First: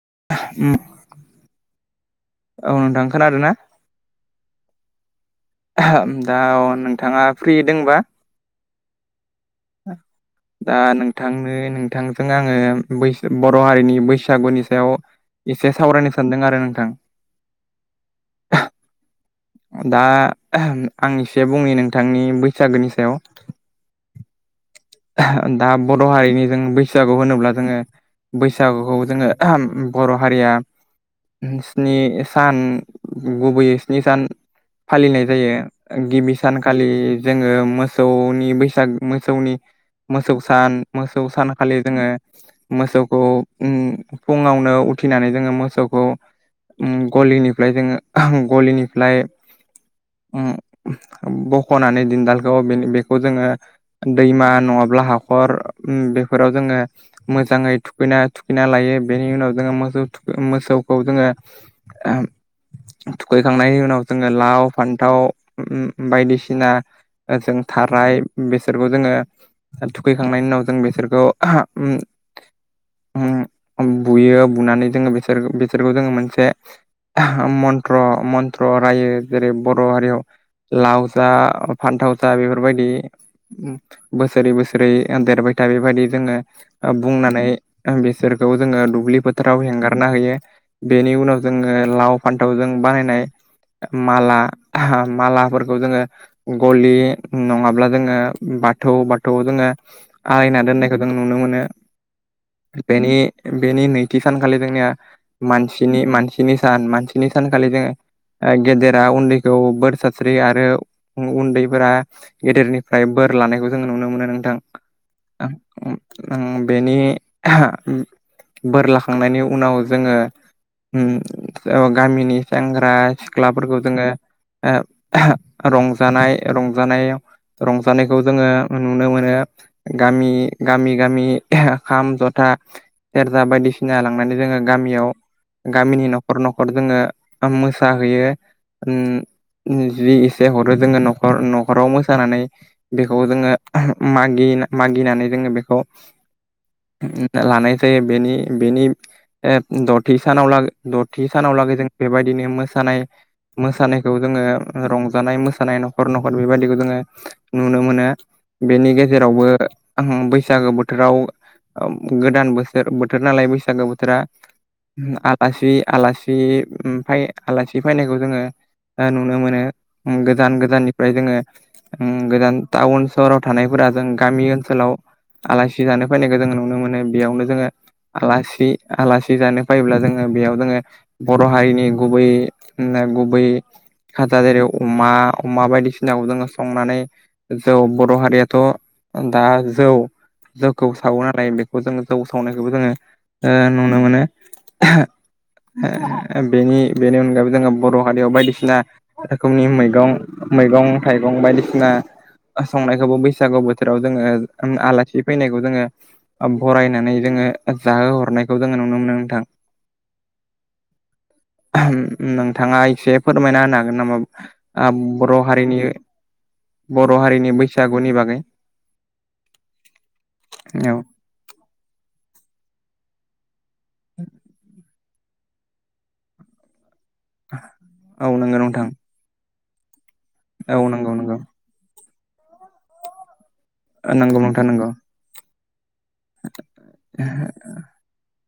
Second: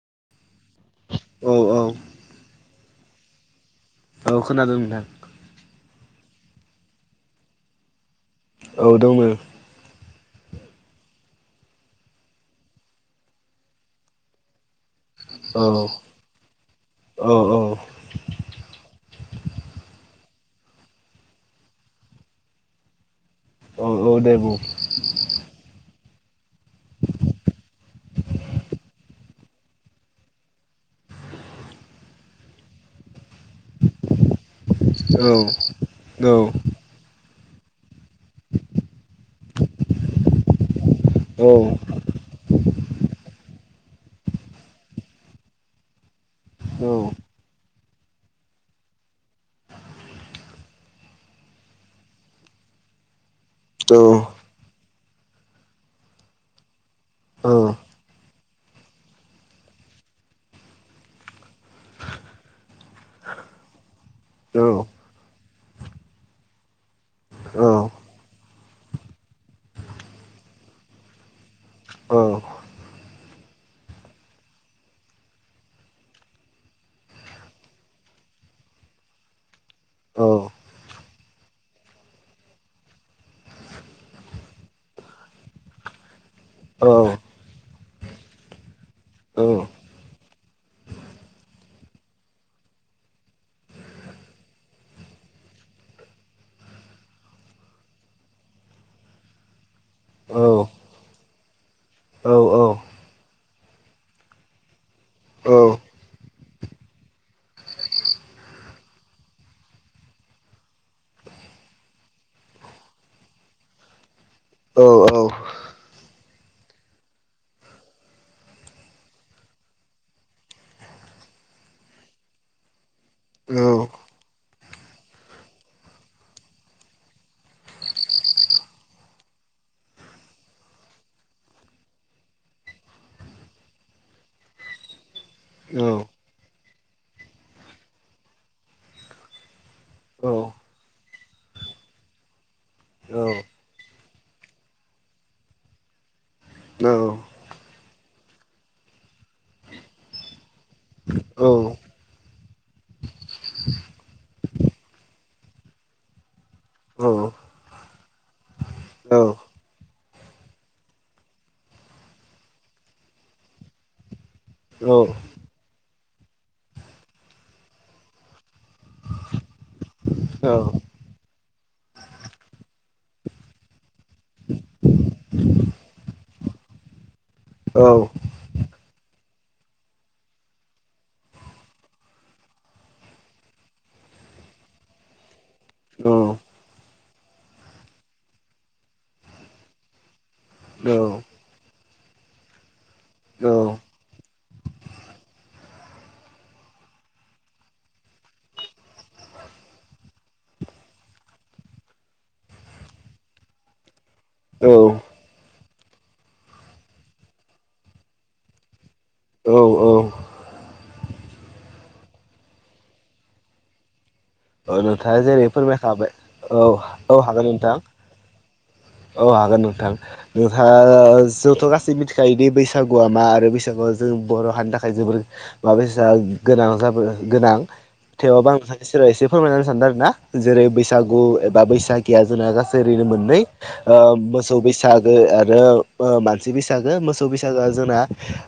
[unintelligible] औ औ औ नथांखोन आरोना औ खोनादों नथां दा नोंथाङा फ्रि दंबा औ दङ औ दा नोंथांनो नोंथांजों आङो बर हारिनि बैसागुनि सायाव औ एसे सावरायनो सानदों आरो नोंथां औ औ दा आं एसे बुंनि नोंथांनि बैसागोनि सायाव। औ औ दे बुं। दा बर' हारिनि जों बैसागु होनोब्ला जोङो बैसागुखौ जोङो बर' हारिया स्नि सान गुबैयै स्नि सान औ फालिनाय जायो औ गिबि सानखालि जोङो मोसौनि बैसाग मोसौनि मोसौ सान मोसौ औ सानखालि जोङो मोसौखौ फुङावनो उथिनानै जोङो मोसौखौ औ गलिनिफ्राय जोङो गलिनिफ्राय बख'नानै दिन्दालखौ बेखौ जोङो दैमा नङाब्ला हाखर बेफोराव जोङो औ मोजाङै थुख थुखैना लायो बेनि उनाव जों मो मोसौखौ जोङो थुखैखांनायनि उनाव जोङो लाव फान्थाव बायदिसिना ओ जों थाराय बेसोरखौ जोङो थुखैखांनायनि उनाव जों बेसोरखौ बुयो बुनानै जोङो बिसोर बिसोरखौ जोङो मोनसे मन्त्र मन्त्र रायो जेरै बर हारियाव लाव स फान्थावसा बेफोरबायदि बस बोसोरै बोसोरै देरबाय था बेबायदि जोङो बुंनानै बिसोरखौ जोङो दुब्लिफोर फोथाराव हगारना होयो बेनि उनाव जोङो लाव फान्थावजों बानायनाय माला आहा मालाफोरखौ जोङो गलि नङाब्ला जोङो बाथौ बाथौ जोङो औ आलायना दोननायखौ जों नुनो मोनो औ औ बेनि बेनि नैथि सानखालि जोंनिया मानसिनि मानसिनि सान मानसिनि सानखालि जोङो गेदेरा उन्दैखौ बोर सास्रियो आरो उन्दैफोरा गेदेरनिफ्राय बोर फोर लानायखौ जोंङो नुनो मोनो नोंथां। बेनि आहा बोर लाखांनायनि उनाव जोङो गामिनि सेंग्रा सिख्लाफोरखौ जोङो रंजानाय रंजानायाव रंजानायखौ जोङो नुनो मोनो गामि गामि गामि खाम जथा सेरजा बायदिसिना लांनानै जोङो गामियाव गामिनि न'खर न'खर नखर जोङो मोसाहैयो उम। जि एसे हरो जोङो न'खर न'खराव मोसानानै बेखौ जोङो मागि मागिनानै जोङो बेखौ लानाय जायो बेनि बेनि ए दथि सानाव ला दथि सानाव लागै जों बेबायदिनो मोसानाय मोसानायखौ जोङो रंजानाय मोसानाय न'खर न'खर बेबायदिखौ जोङो नुनो मोनो बेनि गेजेरावबो आं बैसागो बोथोराव गोदान बोसोर बोथोर नालाय बैसागो बोथोरा आलासि आलासि फाय आलासि फैनायखौ जोङो नुनो मोनो गोजान गोजाननिफ्राय जोङो गोजान टाउन सहराव थानायफोरा जों गामि ओनसोलाव आलासि जानो फैनायखौ जोङो नुनो मोनो बेयावनो जोङो आलासि आलासि जानो फैब्ला जोङो बेयाव जोङो बर' हारिनि गुबै नोंगुबै खाजा जेरै अमा अमा बायदिसिनाखौ जोङो संनानै ज बर' हारियाथ' दा जौ जौखौ सावो नालाय बेखौ जोङो जौ सावनायखौबो जोङो नुनो मोनो [unintelligible] बेनि बेनि अनगायैबो जोङो बर' हारियाव बायदिसिना रोखोमनि मैगं मैगं थाइगं बायदिसिना संनायखौबो बैसागु बोथोराव जोङो आलासि फैनायखौ जोङो बरायनानै जोङो जाहो हरनायखौ जोङो नुनो मोनो नोंथां। औ नोंथाङा एसे फोरमायना होनो हागोन नामा औ नोंथाङा बर' जेरै हारिनि फोरमायखाबाय औ बर' औ हागोन हारिनि नोंथां। बैसागुनि बागै औ हागोन नोंथां औ नोंथाङा जोंथ' गासै मिथिखायोदि बैसागु गुवा मा आरो बैसागुवा जों बर' हनि थाखाय जोबोर मा बायसा गोनां जाबो गोनां औ थेवबो आं नंगौ नोंथांनि नोंथां सेराव एसे फोरमायनानै सानदों आरोना जेरै औ नंगौ बैसागु नंगौ एबा बैसाग गिया जोंना गासै ओरैनो मोननै नंगौ मोसौ नोंथां नंगौ बैसागो आरो ओ मानसि बैसागो मोसौ बैसागोआ जोंना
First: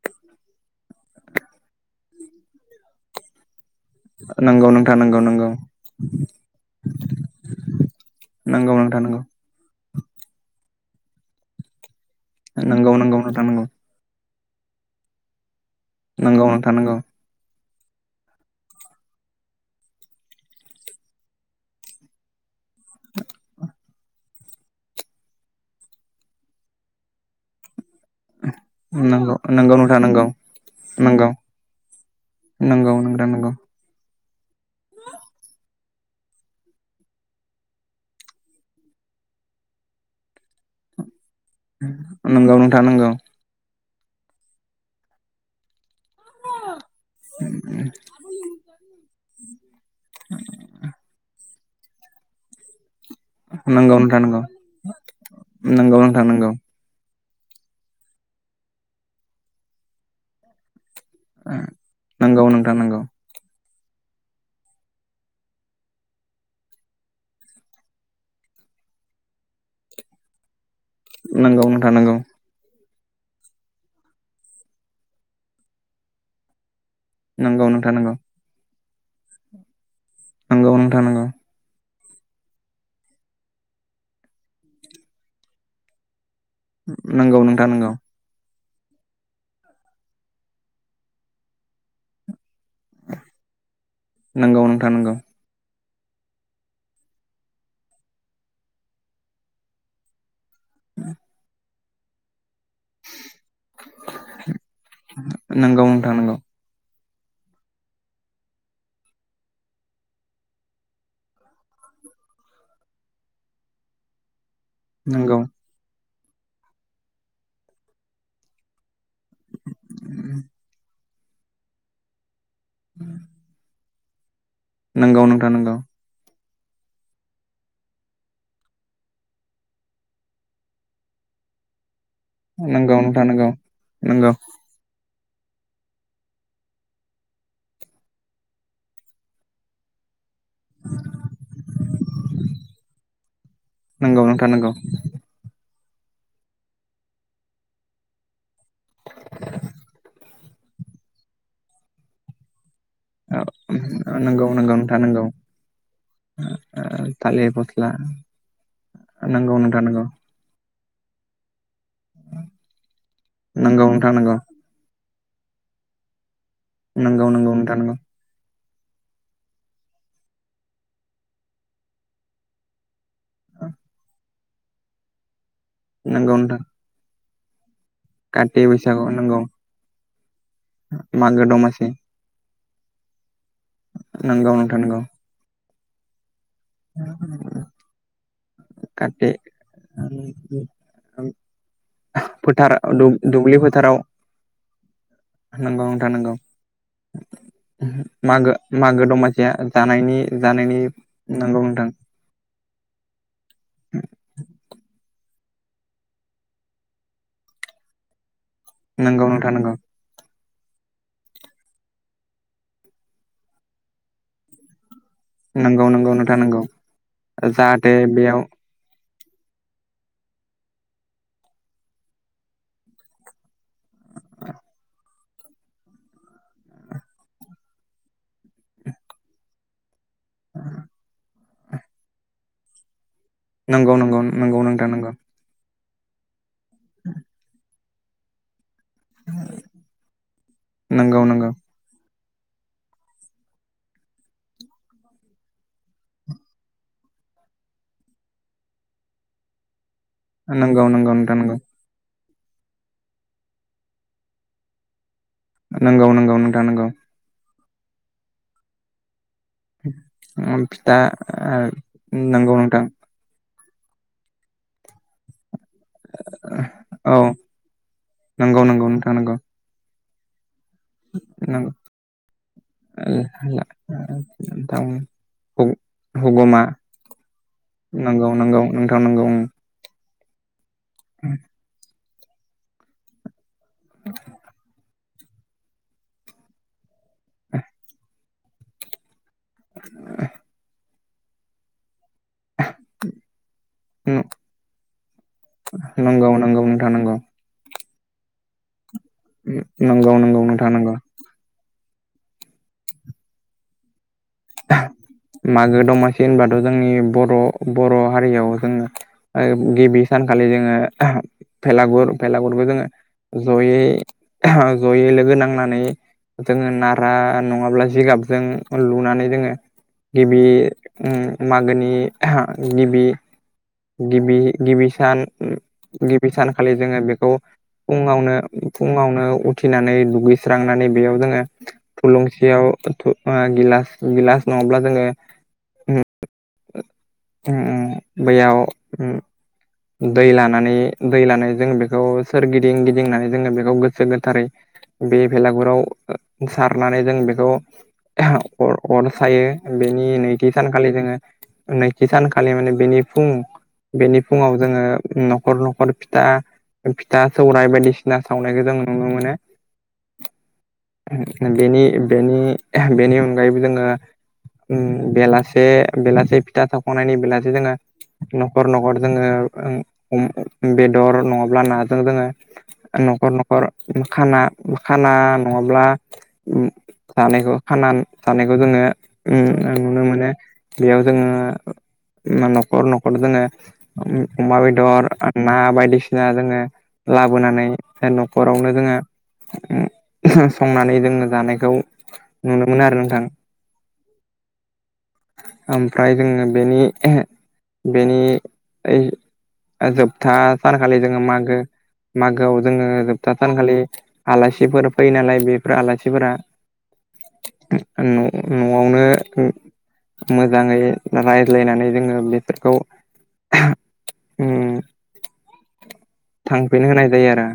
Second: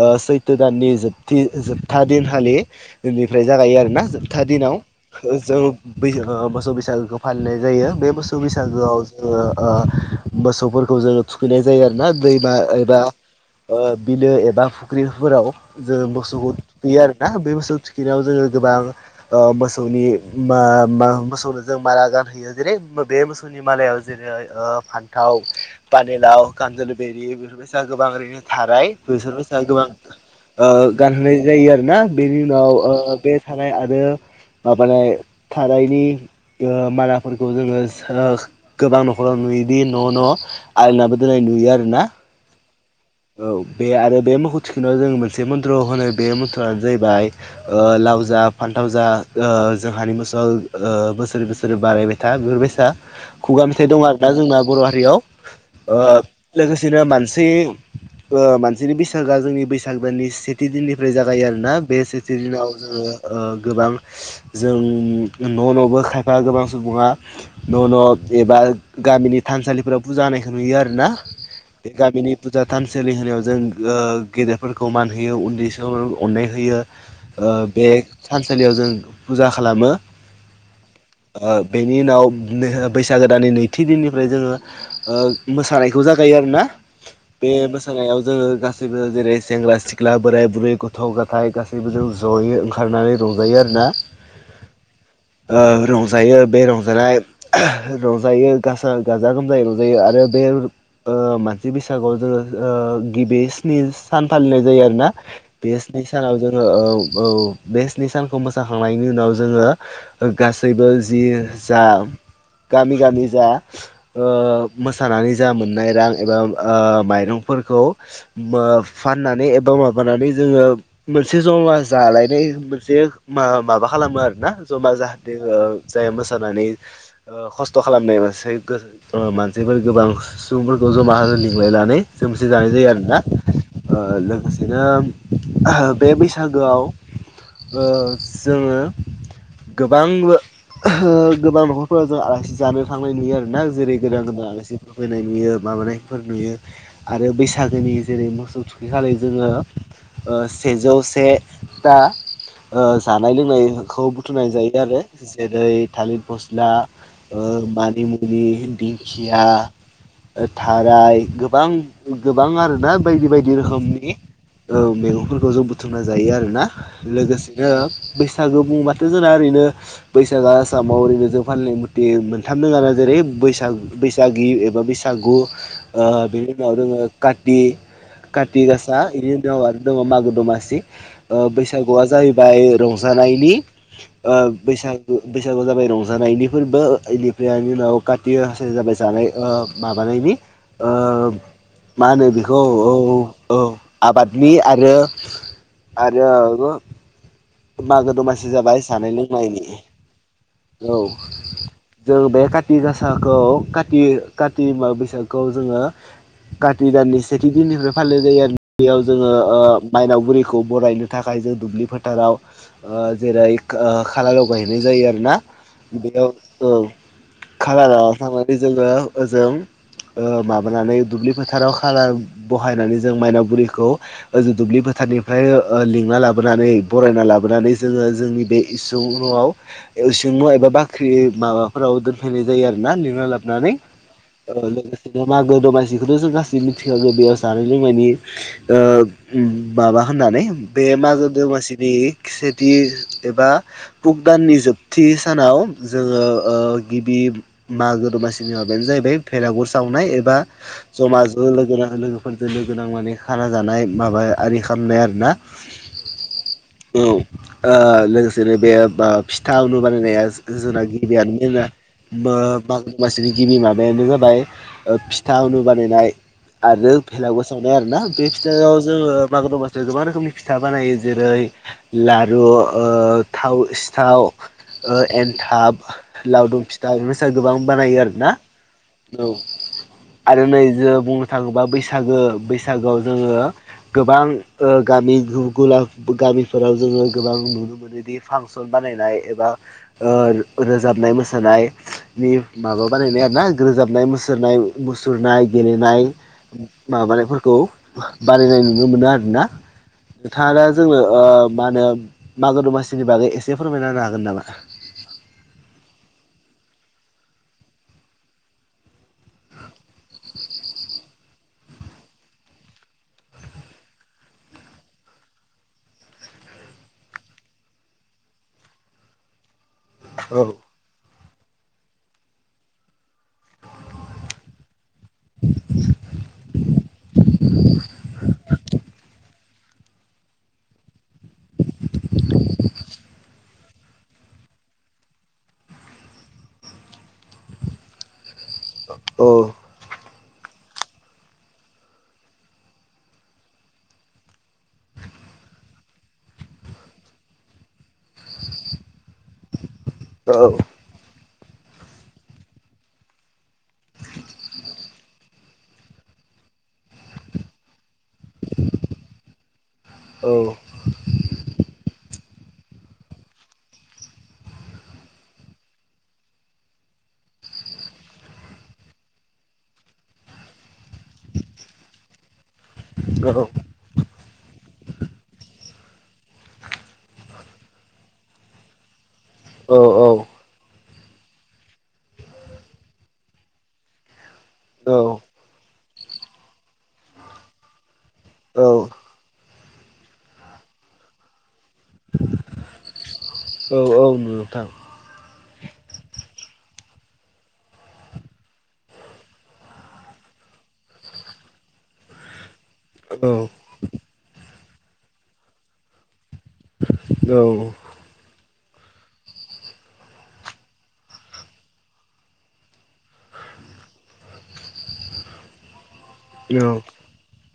ओ सैथो दाननि जोबथि जोबथा दिनखालि बेनिफ्राय जागायो आरो। ना जोबथा नंगौ दिनाव नोंथां नंगौ हो नंगौ जों बै मोसौ बैसागोखौ फालिनाय जायो बे मोसौ नंगौ बैसागोआव नोंथां नंगौ जोङो ओ मोसौफोरखौ जोङो थुखैनाय जायो आरो ना दैमा एबा बिलो ए बा फुख्रिफोराव जों नंगौ मोसौखौ नोंथां नंगौ थुखैयो आरोना बे मोसौ थुखैनायाव जोङो गोबां मोसौनि मा-मा मोसौनो जों माला गानहोयो। जेरै बे मोसौनि मालायाव जेरै फान्थाव पानिलाव कान्जलि बेेरि बेफोरबायदि गोबां ओरैनो थाराय बेसोर नंगौ बायसा गोबां नोंथां नंगौ ओ नंगौ गानहोनाय जायो आरोना बेनि उनाव ओ नंगौ नोंथां बे नंगौ थानाय आरो माबानाय- थानायनि ओ मालाफोरखौ जोङो सो गोबां न'खराव नुयोदि न'-न' न' आलायनाबो दोननाय नुयो आरोना। तानांगौ। औ बे आरो बे मोखौ थुखोनाव जों मोनसे मन्त्र होनो- बे मथ्रनो जाहैबाय ओ लाव जा फान्थाव जा ओ जोंहानि मोसौ ओ बोसोरै बोसो र बारायबाय था बिफोरबायसा- खुगा नंगौ नोंथां नंगौ मेथाइ दं नोंथां आरोना नंगौ जोंना बर' हारियाव नंगौ ओ नोंथां नंगौ लोगोसेनो मानसि- ओ मानसिनि बैसागोआ जोंनि बैसाग दाननि सेथि दिननि- फ्राय जागायो आरोना बे सेथि नोंगौ दिनाव नोंथां नोंगौ जोङो ओ गोबां जों-न' न'बो खायफा गोबां सुबुङा न'-न' एबा- ओ गामिनि थानसालिफोराव पुजा होनायखौ नुयो आरोना नोंगौ बे नोंथां नोंगौ गामिनि थानसालि होनायाव जों ओ गेदेरफोरखौ मान होयो उन्दै सौ अननाय होयो। ओ नोंगौ बे नोंथां नोंगौ थानसालियाव जों पुजा खालामो ओ बे नि उनाव बैसागो दानानि नैथि दिननिफ्राय जोङो ओ मोसानायखौ जाग नंगौ नों बे मोसानायाव जों ङोगासैबो जेरै सेंग्रा सिख्ला बोराय बुरै गथ' गाथाय गासैबो जों ज'यै ओंखा- खारनानै रंजायो आरोना नोंगौ नोंथां नोंगौ ओ रंजायो बे रंजानाय रंजायो गासा गाजा गोमजायै रंजायो आरो बे- ओ मानसि बैसागोआव जोङो- ओ गिबि स्नि सान फालिनाय जायो आरोना बे नोंगौ स्नि नोंथां नोंगौ सानाव जोङो ओ औ बे स्नि सानखौ मोसाखांनायनि उनाव जोङो गासैबो जि जा- गामि-गामि जा ओ मोसानानै जा मोननाय रां एबा ओ माइरंफोरखौ मो फाननानै एबा माबानानै जोङो मोनसे ज'मा जालायनाय मोनसे मा-माबा खालामो आरोना जमा नोंगौ जाहाथे नोंथां ओ नोंगौ जाय मो- नानै ओ खस्थ' खालामनाय मानसै गो ओ मानसिफोर गोबां सुबुंफोरखौ जमा हो- लिंलायनानै जोमसे जानाय जायो आरोना नोंगौ लोगोसेनो बे बैसागोआव ओ जोङो गोबां गोबां न'खरफोराव जों आलासि जानो थांनाय नुयो आरो दा जेरै नोंगौ गोदान गोदान नोंथां नोंगौ आलासिफोर फैनाय नुयो माबानायफोर नुयो आरो बैसागोनि जेरै मोसौ थुखैखालि जोङो सेजौ से दा ओ जानाय लोंनायखौ नोंगौ नोंथां नोंगौ नोंथां नोंगौ बुथुमनाय जायो नोंगौ आरो नोंथां नोंगौ जेरै थालिर फस्ला ओ थालिर फस्ला मानिमुनि दिंखिया नोंगौ नोंथां नोंगौ थाराय गोबां गोबां आरोना बायदि बायदि नोंगौ नोंथां रोखोमनि नोंगौ ओ मैगं फोरखौ जों बुथुमना जायो आरोना नोंगौ नोंगौ लोगोसेनो नोंथां नोंगौ बैसागो बुङोबाथ' जोंना ओरैनो बैसागोआ आसामाव ओरैनो जों फालि मुते मोनथाम दोंङो जेरै बैसाग बैसागि एबा बैसागु ओ नोंगौ बेनि नोंथां उनाव दोङो काति काति गासा बैसागु इनि नोंगौ उनाव आरो दङ मागो दमासि मागो ओ दमासि बैसागुआ जाहैबाय रंजानायनि ओ नोंगौ नोंथां नोंगौ बैसागो बैसागुआ जाबाय रंजानायनि ओ इनिफ्राय इनि उनाव काति गासाया जाबाय जानाय काति ओ माबानायनि ओ [inaudible] मा होनो बेखौ फोथार औ औ दुब्लि औ फोथाराव आबादनि आरो नोंगौ नोंथां नोंगौ आरोबो मागो मागो दमासिया लोंनायनि जानायनि जानायनि औ नंगौ नोंथां जों बे काति गासाखौ काति काति बैसागु खौ जोङो काति दाननि सेथि दिननिफ्राय फालिनाय जायो आरो बेयाव नंगौ जोङो नोंथां ओ नंगौ मायनाव बुरिखौ खौ बरायनो थाखाय जों दुब्लि फोथाराव ओ जेरै ओ खाला लगायहैनाय जायो आरो नंगौ नंगौ बेयाव नोंथां नंगौ ओं खाला जाहाथे लाना बेयाव थांनानै जोंङो ओजों ओ माबानानै दुब्लि फोथाराव खालार बहायनानै जों मायनावगुरिखौ ओजों दुब्लिफो फोथार निफ्राय लिंना लाबोनानै बरायना लाबोनानै जोंङो जोंनि बे इसुं न'आव एव जों मा एबा बाख्रि माबाफोराव दोनफैनाय जायो आरोना लिंना लाबो नानै नंगौ नंगौ नंगौ ओ नोंथां लोगोसे नंगौ मागो दमासि जिखौथ' जों गासैबो मिथिखागौ बेयाव जानाय लोंनायनि ओ ओम माबा होननानै बे नंगौ मागो नंगौ दमासिनि सेथि एबा भुगदान निजोब थि सानाव जोंङो ओ गिबि मागो दमासिनि माबायानो जाहैबाय भेरागुर साव नाइ एबा नंगौ नंगौ जम नोंथां नंगौ ज'लोगोनांना लोगोफोर फोरजों लोगोनांनानै खाना जानाय माबा आरि खालामनाय आरो ना नोंगौ नोंगौ नोंथां नोंगौ ओ लोगोसेनो बे बा फि थाउनु बानायनाया जोंना फिथा गिबियानो मना नंगौ नोंथां बाग मासिनि गिबि माबा [inaudible] बेनो जाबाय ओ फिथाउनो बानायनाय आरो औ भेलागुर सावनाय आरोना बे नंगौ फिथाइाव नंगौ जोंङो नोंथां नंगौ मागो दमासियाव गोबां रोखोमनि फि फिथा बानायो जेरै नंगौ लारु ओ थाव सिथाव ओ एन्थाब हुगुमा लावदुम फिथा बेफोर सा गोबां बानायो नंगौ आरोना नंगौ नोंथां औ [unintelligible] आरो नै जों बुंनो थांङोबा बैसागो बैसागोआव जोंङो गोबां ओ गामि गुला गामिफोराव जोंङो गोबां नुनो मोनोदि फांसन बानायनाय बा ओ रोजाबनाय मोसानाय नि माबा बानायनाय आरो ना रोजाबनाय मुसुरनाय मुसुरनाय गेलेनाय नंगौ नंगौ नोंथां नंगौ माबानायफोरखौ बानायनाय नुनो मोनो आरोना नंगौ नंगौ नोंथांङा दा नोंथां नंगौ जोंनो ओ मा होनो मागो दमासिनि बागै एसे फोरमायना होनो हागोन नामा? मागो दमासि होनबाथ' जोंनि बर' बर' हारियाव जोंङो गिबि सानखालि जोंङो भेलागुर भेलागुरबो जोंङो जयै-जयै लोगो नांनानै। जोंङो नारा नंङाब्ला जिगाबजों लुनानै। जोंङो औ गिबि उम। मागोनि गिबि-गिबि गिबिसिन। सान गिबि सानखालि जोंङो बेखौ फुंङावनो-फुंङावनो उ उथिनानै दुगैस्रांनानै बेयाव जोंङो थुलुंसियाव थु ओ गिलास। गिलास नंङाब्ला जोंङो उम ओ उम-उम। बैयाव उम। औ दै लानानै दै लानाय जों बेखौ सोरगिदिं गिदिंनानै जोंङो बेखौ गोसो गोथारै। बे भेलागुराव सारनानै जों बेखौ। अर-अर सायो बेनि औ नैथि सानखालि जोंङो। नैथि सानखलि माने बेनि फुं। बेनि फुंंङाव जोंङो न'खर-न'खर फिथा-फिथा सौरायाइ बायदिसि ना सावनायखौ जों नुनो मोनो औ बेनि बेनि-बेनि अनगायैबो जोंङो। उम बेलासे बेलासे फिथा सावखांनायनि बेलासे जोंङो। न'खर-न'खर जोंङो ओं अम बेदर नंङाब्ला नाजों जोंङो। न'खर-न'खर खाना-खाना नंङाब ब्ला जानायखौ खाना जानायखौ जोंङो। उम आं नुनो मोनो। बेयाव जोंङो न'खर-न'खर जोंङो उम। अमा बेदर औ आरो ना बायदिसिना जोङो लाबोनानै। जे औ न'खरावनो जोङो उ उहुम संनानै जोङो जानायखौ। नुनो मोनो आरो नोंथां औ-औ नोंथां। ओमफ्राय जोङो बेनि बेनि ओइ। ओ जोबथा सानखालि जोङो मागो-मागोआव। जोङो औ जोबथा सानखालि आलासिफोर फैयो नालाय बेफोर आलासिफोरा। [unintelligible] उम न' न'आवनो उम। मोजाङै रायज्लायनानै जोङो बिसोरखौ। उम औ थांफिन होनाय जायो आरो।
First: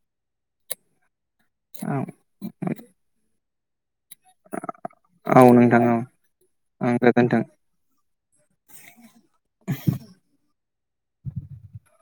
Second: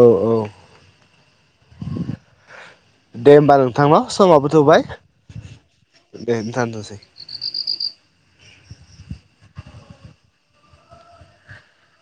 औ औ औ दे होमबा नोंथां ना। समाबो थोबाय औ नोंथां औ दे नोंथां ओं थासै। गोजोन्थों [unintelligible]